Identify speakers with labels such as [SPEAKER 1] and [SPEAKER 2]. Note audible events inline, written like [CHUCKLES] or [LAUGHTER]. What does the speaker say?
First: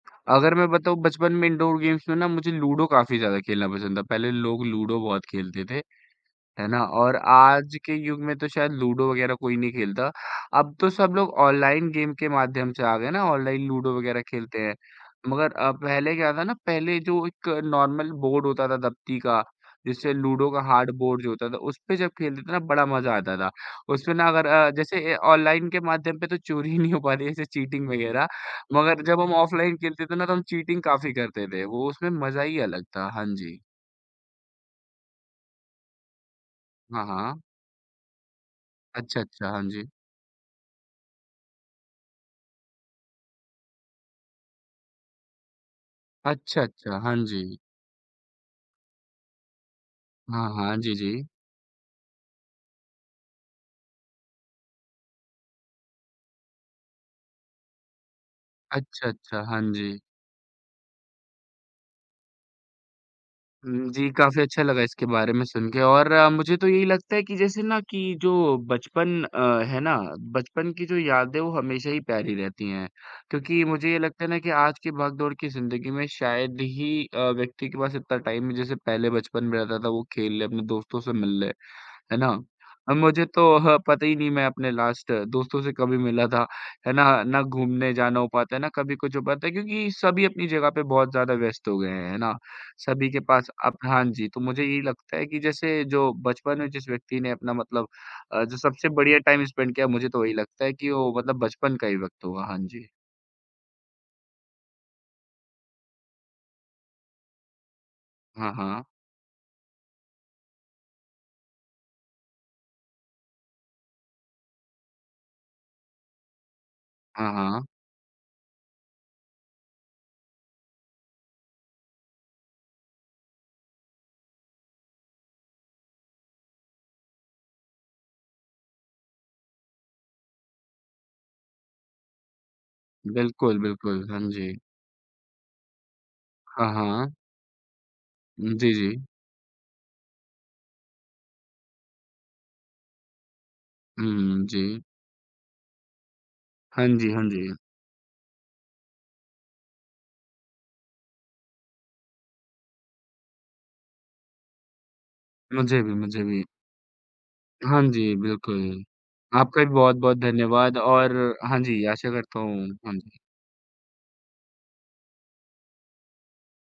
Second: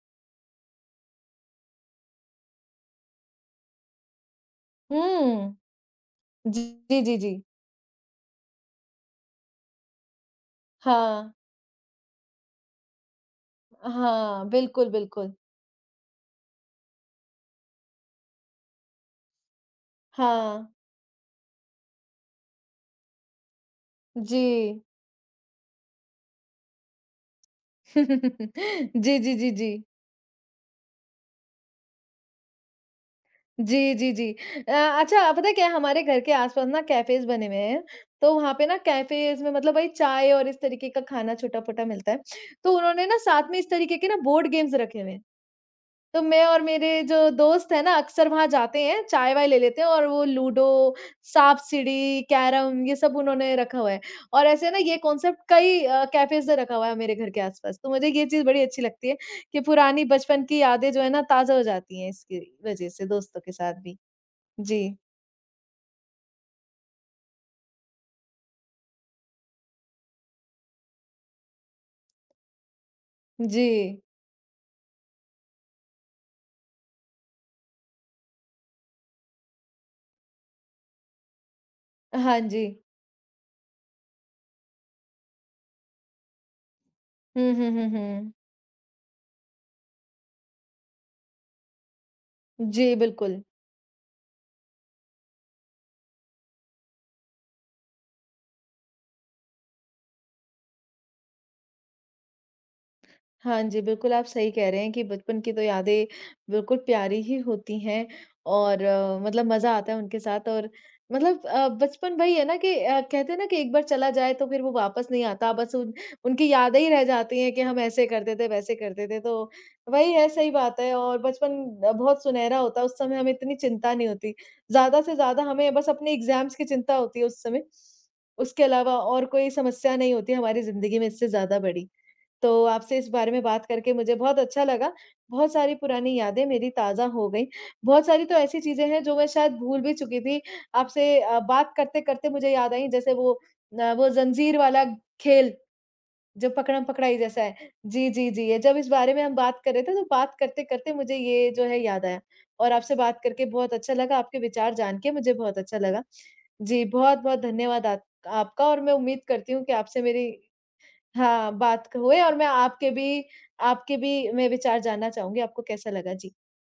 [SPEAKER 1] अगर मैं बताऊँ बचपन में इंडोर गेम्स में ना मुझे लूडो काफ़ी ज़्यादा खेलना पसंद था, पहले लोग लूडो बहुत
[SPEAKER 2] हुँ।
[SPEAKER 1] खेलते थे
[SPEAKER 2] जी,
[SPEAKER 1] है ना?
[SPEAKER 2] जी,
[SPEAKER 1] और
[SPEAKER 2] जी, जी।
[SPEAKER 1] आज के युग में तो शायद लूडो वग़ैरह कोई नहीं खेलता अब तो सब
[SPEAKER 2] हाँ।
[SPEAKER 1] लोग ऑनलाइन गेम के माध्यम से आ गए ना, ऑनलाइन लूडो वग़ैरह
[SPEAKER 2] हाँ,
[SPEAKER 1] खेलते हैं
[SPEAKER 2] बिल्कुल, बिल्कुल।
[SPEAKER 1] मगर अ, पहले क्या था ना पहले जो एक नॉर्मल बोर्ड होता था, दबती का जिससे लूडो का
[SPEAKER 2] हाँ।
[SPEAKER 1] हार्ड बोर्ड जो होता था उसपे जब खेलते थे ना बड़ा मज़ा आता था। उसमें ना अगर अ,
[SPEAKER 2] जी।
[SPEAKER 1] जैसे अ, ऑनलाइन के माध्यम पे तो चोरी ही नहीं हो पाती जैसे चीटिंग वग़ैरह
[SPEAKER 2] [CHUCKLES]
[SPEAKER 1] मगर
[SPEAKER 2] जी,
[SPEAKER 1] जब हम
[SPEAKER 2] जी, जी,
[SPEAKER 1] ऑफलाइन
[SPEAKER 2] जी।
[SPEAKER 1] खेलते थे ना तो हम चीटिंग काफ़ी करते थे, वो उसमें मज़ा ही अलग था। हाँ जी।
[SPEAKER 2] जी, जी, जी। अ, अच्छा पता है क्या हमारे घर के आस-पास ना
[SPEAKER 1] हाँ,
[SPEAKER 2] कैफेस
[SPEAKER 1] हाँ।
[SPEAKER 2] बने हुए हैं, तो वहाँ पे ना
[SPEAKER 1] अच्छा,
[SPEAKER 2] कैफेस
[SPEAKER 1] अच्छा,
[SPEAKER 2] में
[SPEAKER 1] हाँ
[SPEAKER 2] मतलब वही
[SPEAKER 1] जी।
[SPEAKER 2] चाय और इस तरीके का खाना छोटा-पोटा मिलता है। तो उन्होंने ना साथ में इस तरीके के ना बोर्ड गेम्स रखे हुए हैं। तो मैं
[SPEAKER 1] अच्छा,
[SPEAKER 2] और
[SPEAKER 1] अच्छा,
[SPEAKER 2] मेरे
[SPEAKER 1] हाँ
[SPEAKER 2] जो
[SPEAKER 1] जी।
[SPEAKER 2] दोस्त है ना अक्सर वहाँ जाते हैं, चाय-वाय ले लेते हैं और वो
[SPEAKER 1] हाँ, हाँ। जी,
[SPEAKER 2] लूडो,
[SPEAKER 1] जी।
[SPEAKER 2] साँप-सीढ़ी, कैरम ये सब उन्होंने रखा हुआ है और ऐसे है ना ये कांसेप्ट कई अ, कैफेस से रखा हुआ है मेरे घर के आस-पास। तो मुझे ये चीज़ बड़ी अच्छी
[SPEAKER 1] अच्छा,
[SPEAKER 2] लगती है
[SPEAKER 1] अच्छा।
[SPEAKER 2] कि
[SPEAKER 1] हाँ जी।
[SPEAKER 2] पुरानी बचपन की यादें जो है ना, ताज़ा हो जाती है इसकी वज़ह से दोस्तों के साथ
[SPEAKER 1] हुँ,
[SPEAKER 2] भी।
[SPEAKER 1] जी, काफ़ी अच्छा लगा
[SPEAKER 2] जी।
[SPEAKER 1] इसके बारे में सुन के और मुझे तो यही लगता है कि जैसे ना कि जो बचपन अ, है ना बचपन की जो यादें हैं, वो हमेशा ही प्यारी रहती हैं, क्योंकि मुझे ये
[SPEAKER 2] जी।
[SPEAKER 1] लगता है ना कि आज की भाग-दौड़ की ज़िंदगी में शायद ही अ, व्यक्ति के पास इतना टाइम है, जैसे पहले बचपन में रहता था, वो खेल ले, अपने दोस्तों से मिल ले, है ना?
[SPEAKER 2] हाँ जी।
[SPEAKER 1] अब मुझे तो ह पता ही नहीं मैं अपने लास्ट दोस्तों से कभी मिला था, है ना, ना
[SPEAKER 2] हुँ, हुँ, हुँ,
[SPEAKER 1] घूमने जाना हो
[SPEAKER 2] हुँ।
[SPEAKER 1] पाता है, ना कभी कुछ हो पाता है क्योंकि सभी अपनी जगह पे बहुत ज़्यादा व्यस्त हो गए हैं। है ना?
[SPEAKER 2] जी,
[SPEAKER 1] सभी के
[SPEAKER 2] बिल्कुल।
[SPEAKER 1] पास अब हाँ जी, तो मुझे यही लगता है कि जैसे जो बचपन में जिस व्यक्ति ने अपना मतलब अ, जो सबसे बढ़िया टाइम स्पेंड किया है, मुझे तो यही लगता है कि वो मतलब बचपन का ही वक़्त होगा। हाँ जी।
[SPEAKER 2] हाँ जी, बिल्कुल आप सही कह रहे हैं कि बचपन की तो यादें बिल्कुल प्यारी ही होती हैं
[SPEAKER 1] हाँ,
[SPEAKER 2] और
[SPEAKER 1] हाँ।
[SPEAKER 2] मतलब मज़ा आता है उनके साथ और मतलब अ, बचपन वही है ना कि अ, कहते हैं ना कि एक बार चला जाए तो फिर वो वापस नहीं आता। बस उन उनकी यादें ही रह
[SPEAKER 1] हाँ,
[SPEAKER 2] जाती हैं
[SPEAKER 1] हाँ।
[SPEAKER 2] कि हम ऐसे करते थे, वैसे करते थे तो वही है, सही बात है और बचपन बहुत सुनहरा होता है, उस समय हमें इतनी चिंता नहीं होती। ज़्यादा से ज़्यादा हमें बस अपने एग्ज़ाम्स की चिंता होती है उस समय, उसके अलावा और कोई समस्या नहीं होती है हमारी ज़िंदगी में इससे ज़्यादा बड़ी। तो आपसे इस बारे में
[SPEAKER 1] बिल्कुल,
[SPEAKER 2] बात करके
[SPEAKER 1] बिल्कुल,
[SPEAKER 2] मुझे
[SPEAKER 1] हाँ
[SPEAKER 2] बहुत
[SPEAKER 1] जी।
[SPEAKER 2] अच्छा लगा, बहुत सारी पुरानी यादें मेरी
[SPEAKER 1] हाँ,
[SPEAKER 2] ताज़ा
[SPEAKER 1] हाँ।
[SPEAKER 2] हो गई, बहुत सारी तो
[SPEAKER 1] उम,
[SPEAKER 2] ऐसी
[SPEAKER 1] जी,
[SPEAKER 2] चीज़ें
[SPEAKER 1] जी।
[SPEAKER 2] हैं जो मैं शायद भूल भी चुकी थी, आपसे अ, बात करते-करते मुझे याद आई जैसे वो अ, वो
[SPEAKER 1] हुँ, हुँ।
[SPEAKER 2] ज़ंज़ीर
[SPEAKER 1] जी।
[SPEAKER 2] वाला खेल। जब
[SPEAKER 1] हाँ जी,
[SPEAKER 2] पकड़म-पकड़ाई
[SPEAKER 1] हाँ
[SPEAKER 2] जैसा
[SPEAKER 1] जी।
[SPEAKER 2] है जी, जी, जी। ये जब इस बारे में हम बात कर रहे थे तो बात करते-करते मुझे ये जो है याद आया और आपसे बात करके बहुत अच्छा लगा, आपके विचार जान के मुझे बहुत अच्छा
[SPEAKER 1] मुझे भी
[SPEAKER 2] लगा।
[SPEAKER 1] मुझे भी।
[SPEAKER 2] जी, बहुत-बहुत
[SPEAKER 1] हाँ
[SPEAKER 2] धन्यवाद आ
[SPEAKER 1] जी, बिल्कुल।
[SPEAKER 2] आपका और मैं उम्मीद करती
[SPEAKER 1] आपका
[SPEAKER 2] हूँ
[SPEAKER 1] भी
[SPEAKER 2] कि आपसे
[SPEAKER 1] बहुत-बहुत
[SPEAKER 2] मेरी
[SPEAKER 1] धन्यवाद और
[SPEAKER 2] हाँ,
[SPEAKER 1] हाँ जी,
[SPEAKER 2] बात क
[SPEAKER 1] आशा
[SPEAKER 2] हुए और
[SPEAKER 1] करता
[SPEAKER 2] मैं
[SPEAKER 1] हूँ
[SPEAKER 2] आपके
[SPEAKER 1] हाँ जी।
[SPEAKER 2] भी आपके भी मैं विचार जानना चाहूँगी आपको कैसा लगा, जी।